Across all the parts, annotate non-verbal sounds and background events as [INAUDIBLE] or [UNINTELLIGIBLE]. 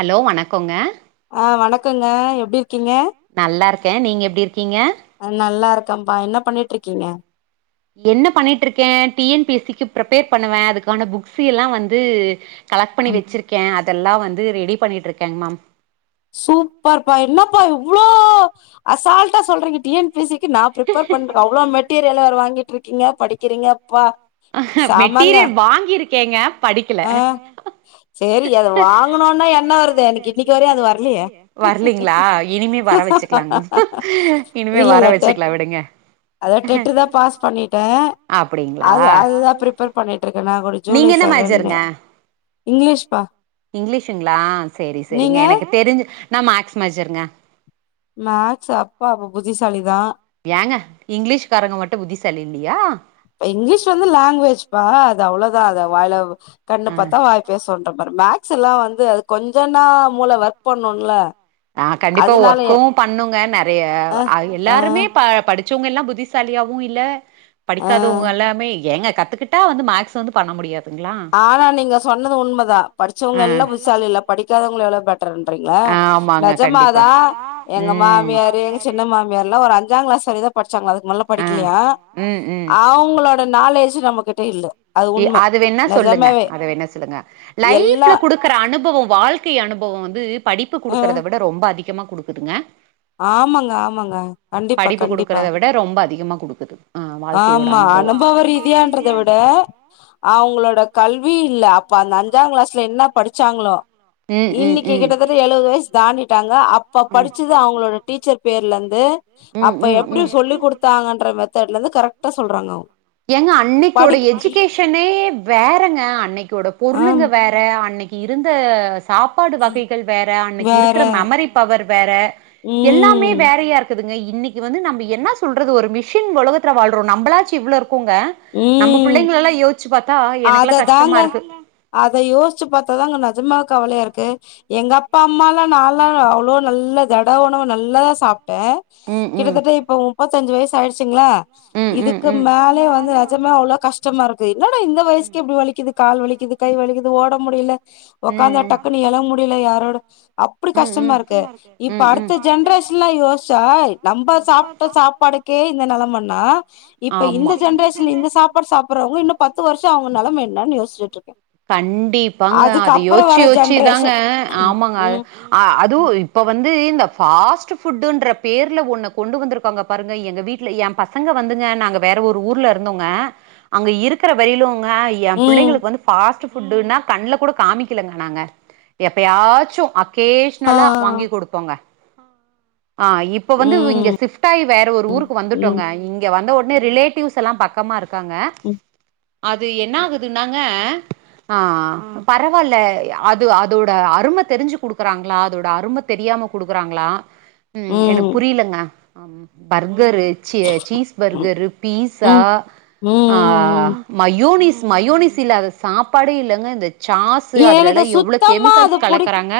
Hello வணக்கோங்க ஆ வணக்கங்க எப்டி இருக்கீங்க நல்லாருக்கே நீங்க எப்பிடி இருக்கீங்க நா நல்லாருக்கேப்பா என்ன பண்ணிட்டுருக்கீங்க என்ன பண்ணிட்டுருக்கே T N P S C க்கு ப்ரிபேர் பண்ணுவே அதுக்கான புக்ஸ்ல்லா வந்து கலெக்ட் பண்ணி வச்சருக்கே அதெல்லா வந்து ரெடி பண்ணிகிட்டுருக்கேங் மேம் சூப்பர்ப்பா என்னப்பா இவ்ளோ அசால்ட்டா சொல்றீங்க டி என் பி சி க்கி நா ப்ரிபேர் பண்ற அவ்ளோ மெட்டீரியல வேற வாங்கிட்டுருக்கீங்க படிக்கிறீங்கப்பா செமங்க மெட்டீரியல் வாங்கிருக்கேங்க படிக்கல ஆ சேரி அது வாங்கணுன்னா வாங்குனோனா என்ன வருது எனக்கு இன்னைக்கு ஜி கே வரையு அது க்கு வரலையே வர்லயே வரலீங்களா இனிமே வர வச்சுக்கலாங்க இனிமே வர வச்சுக்கலா விடுங்க அதான் டெட்டு தான் பாஸ் பண்ணிட்டேன் அப்டிங்களா அது அதுதான் ப்ரிபேர் பண்ணிட்டு இருக்கேன் நான் கூட ஜூலை செவன் ந இங்கிலீஷுங்களா செரி செரிங்க நீங்க எனக்கு தெரிஞ்சு நான் மேக்ஸ் மேஜருங்க மேக்ஸ் அப்பா அப்ப புத்திசாலி தா ஏங்க இங்கிலீஷ்காரங்க மட்டும் புத்திசாலி இல்லையா இங்கிலீஷ் வந்து லாங்குவேஜ் பா அது அவ்ளோதா அத வாய்ல கண்ணு பார்த்தா வ பேசுவோன்ற மாரி மேக்ஸ் எல்லாம் வந்து அது கொஞ்சோன்னா மூள ஒர்க் பண்ணும்ல ஆ கண்டிப்பா ஒர்க்கும் பண்ணுங்க நறைய அ ஆ எல்லாருமே ப படி ச்சவங்க எல்லா புத்திசாலியாவும் இல்ல ஆ படிக்காதவங்க எல்லாமே ஏங்க கத்துக்கிட் கரெக்ட்டா வந்து மேக்ஸ் வந்து பண்ண முடியாது ஆனா நீங்க சொன்னது உண்மைதா படிச்சவங்க எல்லாம் புத்துசாலி இல்ல படிக்காதவங்க எவ்ளோ பெட்டர்ன்றீங்க ஆ ஆமாங்க கண்டிப்பா நிஜமாதா எங்க ம் மாமியாரு சின்ன மாமியார்லாம் ஒரு அஞ்சாம் கிளாஸ் வரைக்குதா படிச்சாங்க அதுக்கு மேல படிக்கலையா ம் ம். அ அவுங்களோட நாலேஜ் நம்ம கிட்ட இல்ல அது உண்மை என்ன சொல்லுங்க அத என்ன சொல்லுங்க எல்லா லைஃப்ல குடுக்குற அனுபவம் வாழ்க்கை அனுபவம் வந்து படிப்பு ம் குடுக்குறத விட ரொம்ப அதிகமா குடுக்குதுங்க ஆமாங்க ஆமா ஆமாங்க ப்ரோ கண்டிப்பா படிப்பு கண்டிப்பா குடுக்குறத விட ரொம்ப அதிகமா குடுக்குது ம் ஆமா அனுபவம் ரீதியான்றத விட அவங்களோட கல்வி இல்ல அப்ப அந்த அஞ்சாம் கிளாஸ்ல என்ன படிச்சாங்களோ இன்னைக்கு கிட்டத்தட்ட எழுவது வயசு தாண்டிட்டாங்க அப்ப படிச்சு அவங்களோட டீச்சர் பேர்ல இருந்து அப்ப இருந்து எப்டி சொல்லி குடுத்தாங்கன்ற மெத்தட்ல இருந்து கரெக்ட் கரெக்டா சொல்றாங்க அவ்ங் ஏங்க அன்னைக்கோட எஜுகேஷனே வேறங்க அன்னைக்கோட ஆம் பொருளுங்க வேற அன்னைக்கி இருந்த சாப்பாடு வகைகள் வேற அன்னைக்கு வேற இருக்கிற மெமரி பவர் வேற எல்லாமே ம் வேறையா இருக் குதுங்க இன்னிக்கி வந்து நம்ம என்ன சொல்றது ஒரு மிஷின் உலகத்தில் வாழ்றோம் நம்மளாச்சும் இவ்ளோ இருக்கோங்க நம்ம ம் பிள்ளைங்கல்லாம் யோசிச்சு பார்த்தா எனக்கெல்லாம் அததாங்க கஷ்டமா இருக்கு அத யோசிச்சு பாத்தாதாங்க நிஜமா கவலையா இருக்கு எங்க அப்பா அம்மாலாம் நான்ல்லாம் அவ்ளோ நல்ல தட உணவு நல்லாதா சாப்டேன் ம் ம் கிட்டத்தட்ட இப்ப முப்பத் அஞ்சு வயசு ஆயிடுச்சுங்களா இதுக்கு மேலே வந் து நிஜமா அவ்ளோ கஷ்டமா இருக்கு என்னடா இந்த வயசுக்கே இப்டி வலிக்குது கால் வலிக்குது கை வலிக்குது ஓட முடில உக்காந்தா டக்குன்னு எழ முடில யாரோட அப்டி கஷ்டமா இருக்கு இப்ப அடுத்து ஜென்ரேஷன்லாம் யோஸ்ச்சா நம்ம சாப்ட்ட சாப்பாடுக்கே இந்த நிலைமைன்னா இப்ப இந்த ஜென்ரேஷன்ல இந்த சாப்பாடு சாப்படுறவங்க இன்னும் பத்து வருஷம் அவங்க நிலம என்னான்னு யோசிட்டு இருக்கேன் கண்டிப்பாங்க அது யோசிச்சு யோச்சிதாங்க ஜென்ரேஷன் ஆமாங்க ம் அதுவும் இப்ப வந்து இந்த ஃபாஸ்ட் ஃபுட்டுன்றப் பேர்ல ஒன்னு கொண்டு வந்திருக்கோங்க பாருங்க எங்க வீட்ல என் பசங்க வந்துங்க நாங்க வேற ஒரு ஊர்ல இருந்தோங்க அங்க இருக்கிற வெயிலும்ங்க என் ம் பிள்ளைங்களுக்கு வந்து பாஸ்ட்டு புட்டுன்னா கண்ணுல கூட காமிக்கலங்க நாங்க எப்பயாச்சும் அப் ஆ கேஷனலா வாங்கி குடுப்போங்க ஆ இப் இப்ப வந்து இங்க ம் சிப்ட் ஆகி வேற ஒரு ம் ஊருக்கு ம் வந்துட்டோங்க இங்க வந்த ஒடனே ரிலேட்டிவ்ஸ் எல்லா பக்கமா இருக் காங்க ம் அது என்ன ஆகுதுன்னாங்க ஆ பரவாயில்ல அது அதோட அரும தெரிஞ்சு குடுக்குறாங்களா அதோட அரும தெரியாம குடுக்குறாங்களா ம் எனக்கு புரியலங்க ஆ பர்கரு சீ சீஸ் ம் பர்கரு பீஸா ம் ஆ ம் மயோனிஸ் மயோனிஸ் இல்லாத சாப்பாடே இல்லங்க இந்த சாஷ்சு எனக்கு அதுலல்லா எவ்ளோ சுத்தமா அது கெமிக்கல்ஸ் புடி கலக்குறாங்க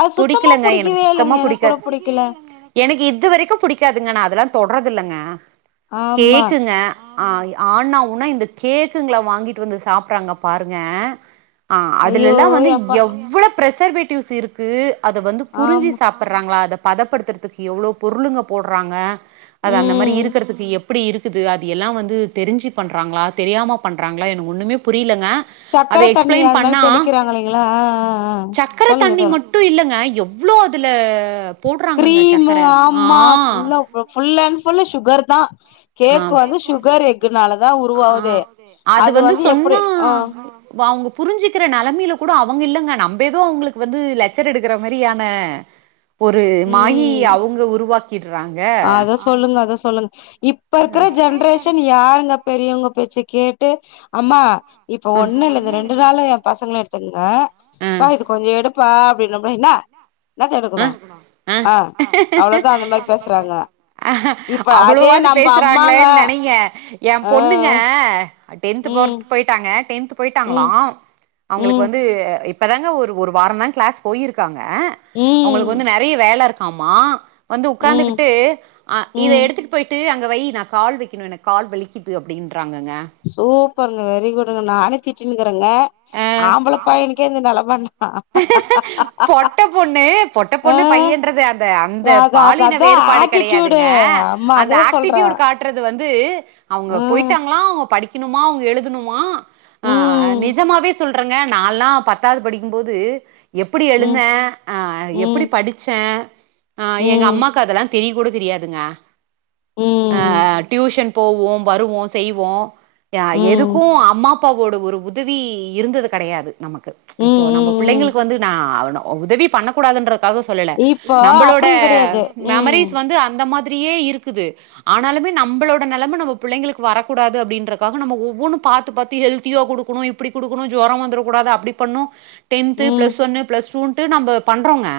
அது சுத்தமா புடிக்கவே இல்லங்க எனக்கு கூட புடிக்காது புடிக்கல எனக்கு இதுவரைக்கு புடிக்காதுங்க நா அதெல்லா தொட்ரதுல்லைங்க ஆமா கேக்குங்க ஆ ஆனா உன்னா இந்த கேக்குங்கள வாங்கிட்டு வந்து சாப்றாங்க பாருங்க ஆ ஐயோ அதுலல்லா வந்து எப்பா எவ்வளவு பிரசர்வேட்டிவ்ஸ் இருக்கு அத வந்து புரிஞ்சி ஆமா சாப் ட்டுறாங்களா அத பதப்படுத்துறதுக்கு எவ்வளவு பொருளுங்க போடுறாங்க அது அந்த மாரி ம் இருக்குறதுக்கு எப் எப்டி இருக்குது அது எல்லா வந்து தெரிஞ்சு பண்றாங்களா தெரியாம பண்றாங்களா எனக்கு ஒண்ணுமே புரிலேங்க அத சக்கர தண்ணி எக்ஸ்பிளைன் அது மேல பண்ணா தெளிக்கிறாங்க இல்லைங்களா ஆ ஆ ஆ சக்கர சொல்லுங்க தண்ணி சொல்லுங்க மட்டு இல்லங்க எவ்ளோ அதுல போட்றாங்கங்க சக்கர ஆ உனக்கு ஃபுல் அண்ட் ஃபுல்லு சுகர் தா கேக் வந்து சுகர் எக்குனால தா ஆ உருவாவுது அது வந்து எப்டி அ இப்போ அவுங்க புரிஞ்சிக்கிற நெலமையில கூட அவங்க இல்லங்க நம்பே எதோ அவுங்களுக்கு வந்து லெக்சர் எடுக்குற மாதிரியான ஒரு மாயி ம் அவுங்க உருவாக்கிடுறாங்க அத சொல்லுங்க அத சொல்லுங்க இப் ப இருக்குற ஜென்ரேஷன் யாருங்க பெரியவங்க பேச்ச கேட்டு அம்மா இப்ப ஒண்ணு இல்லங்க ரெண்டு நாள எ பசங்கள எடுத்துங்க ஆ ப்பா இத கொஞ்ச எடுப்பா அப்டின்னம்னா என்ன அ அ அவ்ளோதா அந்த மாரி பேசுறாங்க அஹ இப்ப அதே அவ்வளோவாவது நம்ப அம்மாங்க பேசுறாங்களேன்னு நெனங்க எ ஆ பொண்ணுங்க டென்த் போர் ம் போயிட்டாங்க டென்த் போயிட்டாங்களா ம் அவுங்களுக்கு ம் வந்து இப் ப தாங்க ஒரு ஒரு வார தா கிளாஸ் போயிருக்காங்க ம் அவுங்களுக்கு வந்து நெறைய வேல இருக்காமா வந்து ம் உக்காந்துகிட்டு் இத ம் எடுத்துட்டு போயிட்டு அங்க வை நா கால் வை க்கனு எனக்கு கால் வலிக்குது அப்டின்றாங்க சூப்பருங்க வெரி குட்ங்க நானே திட்டினுக்கிறேங்க ஆ ஆம்பள பையனுக்கே இந்த நெலமன்னா பொட்ட பொண்ணு பொட்ட பொண்ணு ஆ பையன்றது அந்த அந்த அது அது பாலின அதா வேறுபாடு ஆட்டிடியூடு கெடையாதுங்க அம்மா அந்த அதுதா சொல்ற ஆக்ட்டிடியூட் காட் பண்றது வந்து அவுங்க ம் போயிட்டாங்களா அவுங்க படிக்கணுமா அவுங்க எழுதணுமா ஆ ம் நிஜமாவே சொல்றங்க நால்லா பத்தாவது படிக்கும்போது எப்புடி ம் எழுந்தே அ எப்புடி ம் படிச்சே ஆ எங்க ம் அம்மாக்கு அதெல்லா தெரிய கூட தெரியாதுங்க அ ம் ம் டியூஷன் போவோம் வருவோ செய்வோ அ ம் எதுக்கு அம்மா அப்பாவோட ஒரு உ தவி இருந்தது கெடையாது நமக்கு இப்போ ம் நம்ம ம் பிள்ளைங்களுக்கு வந்து நா ஆகணு உதவி பண்ணக்கூடாதுன்றக்காக சொல்லல இப்போ நம்மளோட அப்டி கெடையாது ம் மெமரிஸ் வந்து அந்த மா திரியே இருக்குது ஆனாலுமே நம்பளோட நெலம நம்ம புள்ளைளுக்கு வரக்கூடாது அப்டின்றதுக்காக நம்ம ஒவ்வொன்னு பாத்து பாத்து ஹெல்த்தியா குடு குணு இப்டி குடுக்கணு ஜொரம் வந்துடக்க கூடாது அப்டி பண்ணு டென்த்து ம் பிளஸ் ஒன்னு பிளஸ் தூண்ட்டு நம்ம பண்றோங்க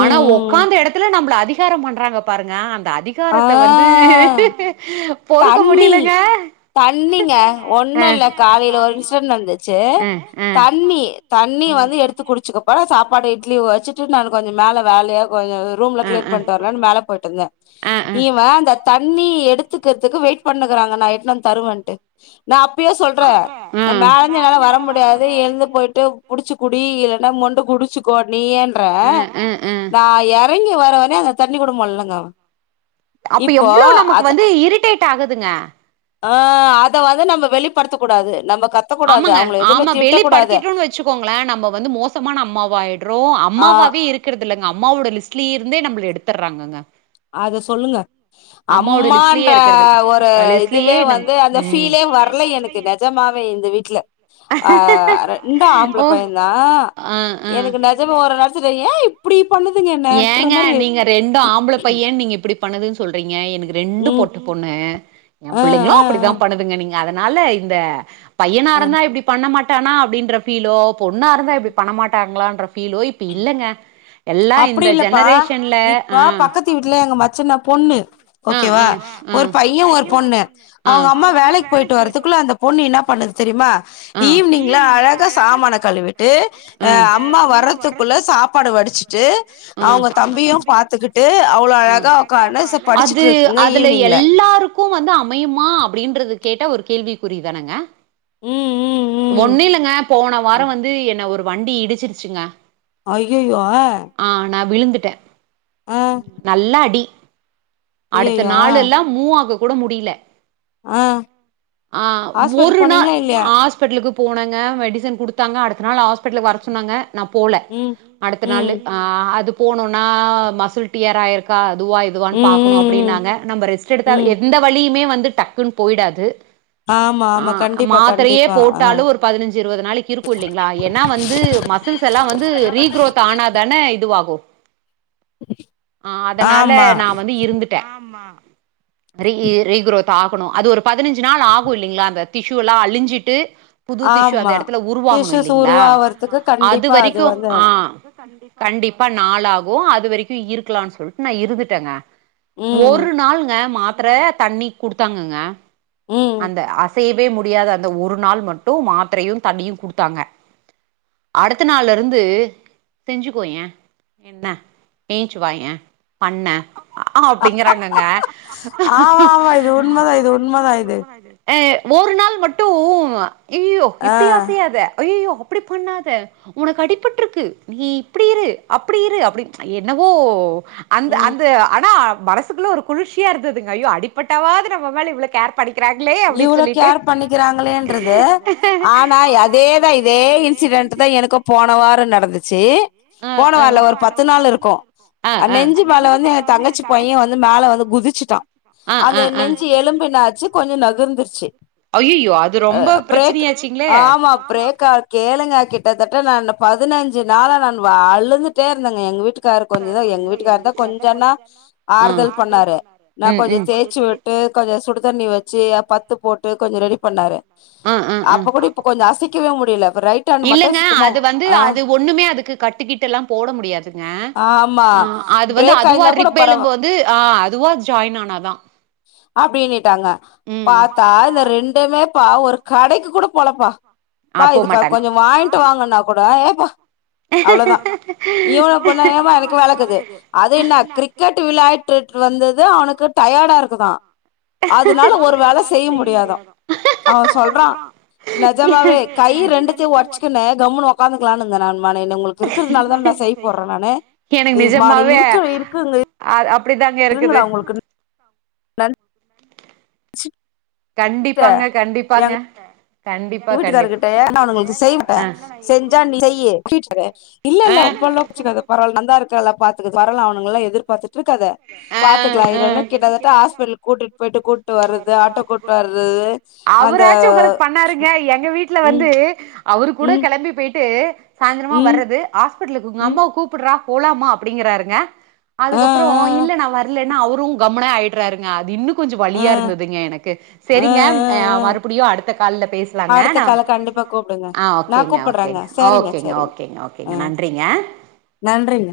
ஆனா ம் ஒக்காந்த இடத்துல நம்மள அதி ஒக்காரமாட்ராங்க பாருங்க அந்த அதி ஆ ஒக்காரத வந்து பொறுக்க தண்ணி முடியலங்க தண்ணிங்க ஒன்னு இல்ல காலையில ஒரு இன்சிடென்ஸ் நடந்துச்சு நடந்துச்சு தண்ணி தண்ணி வந்து எடுத்து குடிச்சுக்கோப்பா சாப் பாடு இட்லி வச்சுட்டு நானு மேல கொஞ்சோ வேலையா கொஞ்ச ரூம்ல கிளிர் பண்ணிட்டு வரலானு மேல போயிட்டுருந்தே நா இவன் அந்த தண்ணி எடுத்துக்கிறதுக்கு வெயிட் பண்ணுகிறாங்க நா எடுத்துன்டு வந்து தருவேன்ட்டு நா அப்பயே சொல்றே நா மேலேந்து என்னால வர முடியாது எழுந்து போயி ட்டு புடிச்சு குடி இல்லனா மொண்டு குடிச்சுக் கோ நீயேன்ற நா இறங்கி வர வரையு அந்த தண்ணி கொட மொல்லங்காணு அப்ப எவ்வளோ நமக்கு வந்து இரிட்டேட் ஆகுதுங்க ஆ அத வந்து நம்ம வெளிப்படுத்த கூடாது நம்ம க ஆமாங்க ஆமா வெளிப்படுத்திட்டோனு வச்சுக்கோங்களே நம்ம வந்து மோசமான அம்மாவா ஆயிடுறோ ஆ அம்மாவாக இருக் குறது இல்லங்க அம்மாவோட லிஸ்ட்லேயே இருந்தே நம்மள எடுத்துடுறாங்கங்க அத சொல்லுங்க [UNINTELLIGIBLE] அம்மாவோட லிஸ்ட்லயே அம்மான்ற இருக்கிறது ஒரு இல்ல லிஸ்ட்லயே இதுவே நம் வந்து அந்த ம் ஃபீலே வரல எனக்கு நெஜமாவே இந்த வீட்ல ஆ ரெண்டும் ஆம்பள ஓ பையந்தா ஆ ஆ எனக்கு நெஜமா ஒரு நேரத்துல ஏன் இப்டி பண்ணுதுங்க என்னன்ற ஏங்க மாரி நீங்க ரெண்டு ஆம்பள பையன் நீங்க இப்டி பண்ணுதுனு சொல்றீங்க எனக் ரெண்டு ம் பொட்ட பொண்ணு என் ஆ பிள்ளைங்களு ஆ அப்டிதா ஆ பண்ணுதுங்க நீங்க அதனால இந்த பையனா ஆ இருந்தா இப்டி பண்ண மாட்டானா அப்டின்ற ஃபீலோ பொண்ணா இருந்தா இப்டி பண்ண மாட்டாங்களான்ற ஃபீலோ இப் இப்ப இல்லங்க எல்லா அப்டி இந்த இல்லப்பா ஜெனரேஷன்ல இப்ப ஆ பக்கத்து வீட்டுல எங்க மச்சின பொண்ணு பொண்ணு ஓகேவா ஒரு பைய ஒரு பொண்ணு அவுங்க அம்மா வேலைக்கு போயிட்டு வர்றதுக்குள்ள அந்த பொண்ணு என்ன பண்ணுது தெரியுமா ஈவினிங்ல அழகா சாமான கழுவிட்டு வந்து ஆ அம்மா வர்றதுக் குள்ள சாப்பாடு வடிச்சிட்டு அவுங்க தம்பியு பாத்துக்கிட்டு அவ்ளோ அழகாக ஒக்காந்து அது அதுல எல் எல்லாருக்கு வந்து அமையுமா அப்டின்றது கேட்டா ஒரு கேள்விக்குறிதானுங்க ம் ம் ம் ஒன்ன இல்லங்க போன வாரோ வந்து என்ன ஒரு வண்டி இடிச்சிருச்சுங்க ஆ நா விழுந்துட்டே ஆ நல்லா அடி அடுத்த ஐயையோ ஆ நாள் எல்லா மூவாக கூட முடியல ஆ ஆ ஹாஸ்பிட்டல் ஒரு நாள் போனீங்களா இல்லையா ஆஸ் பிட்டலுக்கு போனங்க மெடிசன் குடுத்தாங்க அடுத்த நாள் ஹாஸ்பிட்லுக்கு வர சொன்னாங்க நா போல ம் அடுத்த நாளு ம் ஆ அது போனுனா மசுல் டியாரா ஆயிருக்கா அதுவா இது ம் பாக்குணு ம் ம் அப்டினாங்க நம்ம ரெஸ்ட்டு எடுத்தா ம் எந்த வழியுமே வந்து டக்குன்னு போயிடாது ஆமா ஆ ஆமா கண்டிப்பா மாத்திரையே கண்டிப்பா ஆ போட்டாலு ஒரு பதினஞ்சு இருவது நாளைக்கி இருக்கு இல்லிங்களா ஏனா வந்து மசில்ஸ் எல்லா வந்து ரீ குரோத் ஆனாதான இதுவாகு ஆ அதனால ஆமா. நா வந்து இருந்திட்டே ரீ ரீ குரோத் ஆகுணு அது ஒரு பதினஞ்சு நாள் ஆகு இல்லிங்களா அந்த திசு எல்லா அழிஞ்சிட்டு புது திசு அந்த ஆமா. இடத்துல உருவாகுணு டிஷ்ஷஸ் இல்லிங்களா உருவாவறதுக்கு அது கண்டிப்பா வரைக்கு வந்து ஆ கண்டிப்பா நாள் ஆகு அது வரைக்கு இருக்கலானு சொல்ட்டு நா இருந்துட்டேங்க ம், ஒரு நாளுங்க மாத்தர தண்ணிக் குடுத்தாங்கங்க ம். அந்த ஆஸ் தேவே முடியாத அந்த ஒரு நாள் மட்டு மாத்தரையு தண்ணியு குடுத்தாங்க அடுத்த நாள்ல இருந்து செஞ்சுக்கோயே என்ன ஏஞ்ச்சுவாயே பண்ண ஆ அப்பிடிங்கறாங்கங்க ஆமா, ஆமா. இது ஆ உண்மதான், இது உண்மதான் உண்மைதா உண்மதா இது அ ஒரு நாள் மட்டு இய்யோ ஆ. இப்பிடி அசையாத அய்யயோ அப்பிடி பண்ணாத உனக்கு அடிபட்டுருக்கு நீ இப்பிடி இரு அப்பிடி இரு அப்டின் என்னவோ அந்த ம். அந்த ஆனா மனசுக்குள்ள ஒரு குளிர்ச்சியா இருந்துதுங்க ஐயோ அடிப்பட்டாவாது நம்ம மேல இ்வ்ளோ கேர் பணிக்கிறாங்களே அப்பிடின் இவ்ளோ சொல்லிட்டு கேர் பண்ணிக்கிறாங்களேன்றது. அதா எனக்கு போனவாரோ நடந்துச்சி ஆ அ போனவார்ல ஒரு பத்து நாள் இருக்கு அ அ நெஞ்சு மேல வந்து தங்கச்சி பைய வந்து மேல வந்து குதிச்சிட்டா அ அந்த அ அ அது நெஞ்சி எலும்பு என்னாச்சி கொஞ்ச நகு விழுந்துருச்சி ஐயயோ அது அ ரொம்ப அப்பறோ பிரேக் பிரச்சனையாச்சுங்களே ஆமா பிரேக்கா கேளுங்க கிட்டத்தட்ட நான் பதினஞ்சி நாளா நா அழுந்துட்டே இருந்தேங்க எங்க வீட்டு இருக்காரு கொஞ்சதா எங்க வீட்டுக்கார் தா கொஞ்சனா ஆறுதல் பண்ணாரு நா கொஞ்சோ தேய்ச்சி விட் விட்டு கொஞ்சோ சுடு தண்ணி வச்சி பத்து போட்டு கொஞ்சோ ரெடி பண்ணாரு ஆ ஆ அப்ப கூட ஆ இப்ப கொஞ்சோ அசைக்கவே முடில இப்ப ரைட் ஹேண்ட் மட்டும் இல்லங்க சுத்தமா அது வந்து ஆ அது ஒண்ணுமே அதுக்கு கட்டுக்கிட்டு லா போட முடியாதுங்க ஆமா ஆ அது வந்து பிரேக் அதுவா ஆயிருந்தா கூட ரிப் பரவா எலும்பு வந்து ஆ அதுவா ஜாயின் ஆனாதா அப்பிடினுட்டாங்க ம் பாத்தா இந்த ரெண்டுமேப்பா ஒரு கடைக்கு கூட போலப்பா இப்பா இதுக்கா கொஞ்ச பாருங்கப்பா வாங்கிட்டு வாங்குன்னா கூட ஏ போ அவ்ளோதா இவன கொண்ணா ஏமா எனக்கு வேலக்குது அது என்ன கிரிக் கிரிக்கெட் விளையாற்றுட்டு வந்தது அவனுக்கு டயர்டா இருக்குதா அதனால ஒரு வேல செய்ய முடியாதா அவ சொல்றா நிஜமாவே கை ரெண்டுத்தையு உடச்சுக்கன்னு கம்ன்னு உடக்காந்துக்கலான்னு இந்தே நா நானு என்ன உங்களுக்கு இருக்கிறதுனால தான நா செய்து போடுறே நானு மானே இருக்குல இருக்குங்க அது அப்டிதாங்க இருக்குது இருங்கடா உங்களுக்கு நெனச்சிட்டு கண்டிப்பாங்க கண்டிப்பாங்க எங்க கண்டிப்பா வீட்டுக்காரர்கிட்ட கண்டிப்பா ஏன்னா அவனுங்களுக்கு செய்யமாட்டே அ செஞ்சா நீ செய்யி இல்ல இல்ல அவ்வள்ளோ குச்சுக்காத பரவால நந்தா இருக்கால்ல பாத்துக்குது வரல அவனுங்க எல்லா எதிர்பார்த்துட்டு இருக்காத ஆ பாத்துக்கலா ஆ இதென்ன கிட்டத்தட்ட ஹாஸ்பிடலுக்கு கூட்டிட்டு போயிட்டு கூப்ட்டு வர்றது ஆட்டோ கூப்ட்டு வர்றது அந்த அவராச்சு உங்களுக்கு பண்ணாருங்க எங்க வீட்டுல ம் வந்து அவரு கூட ம் கிளம்பி போயிட்டு சாயந்திரமா ம் வர்றது ஹாஸ்பிடலுக்கு உங்க ம் அம்மாவ கூப்பிடுறா போலாமா அப்படிங்கறாருங்க ஆ அதுக்கப் ஓ இல்ல நா வரலன்னா அவரு கம்முனே ஆயிடுறாருங்க அது இன்னும் கொஞ்சோ ஆ ஆ வலியா இருந்ததுங்க எனக்கு ஆ சரிங்க அ ஆ மறுபடியு அடுத்த கால்ல பேசலாங்க அடுத்த நா கால கண்டிப்பா கூப்டுங்க ஆ நா ஓகேங்க கூப்புட்றேங்க ஓகேங்க சரிங்க ஓகேங்க ஓகேங்க ஓகேங்க நன்றிங்க நன்றிங்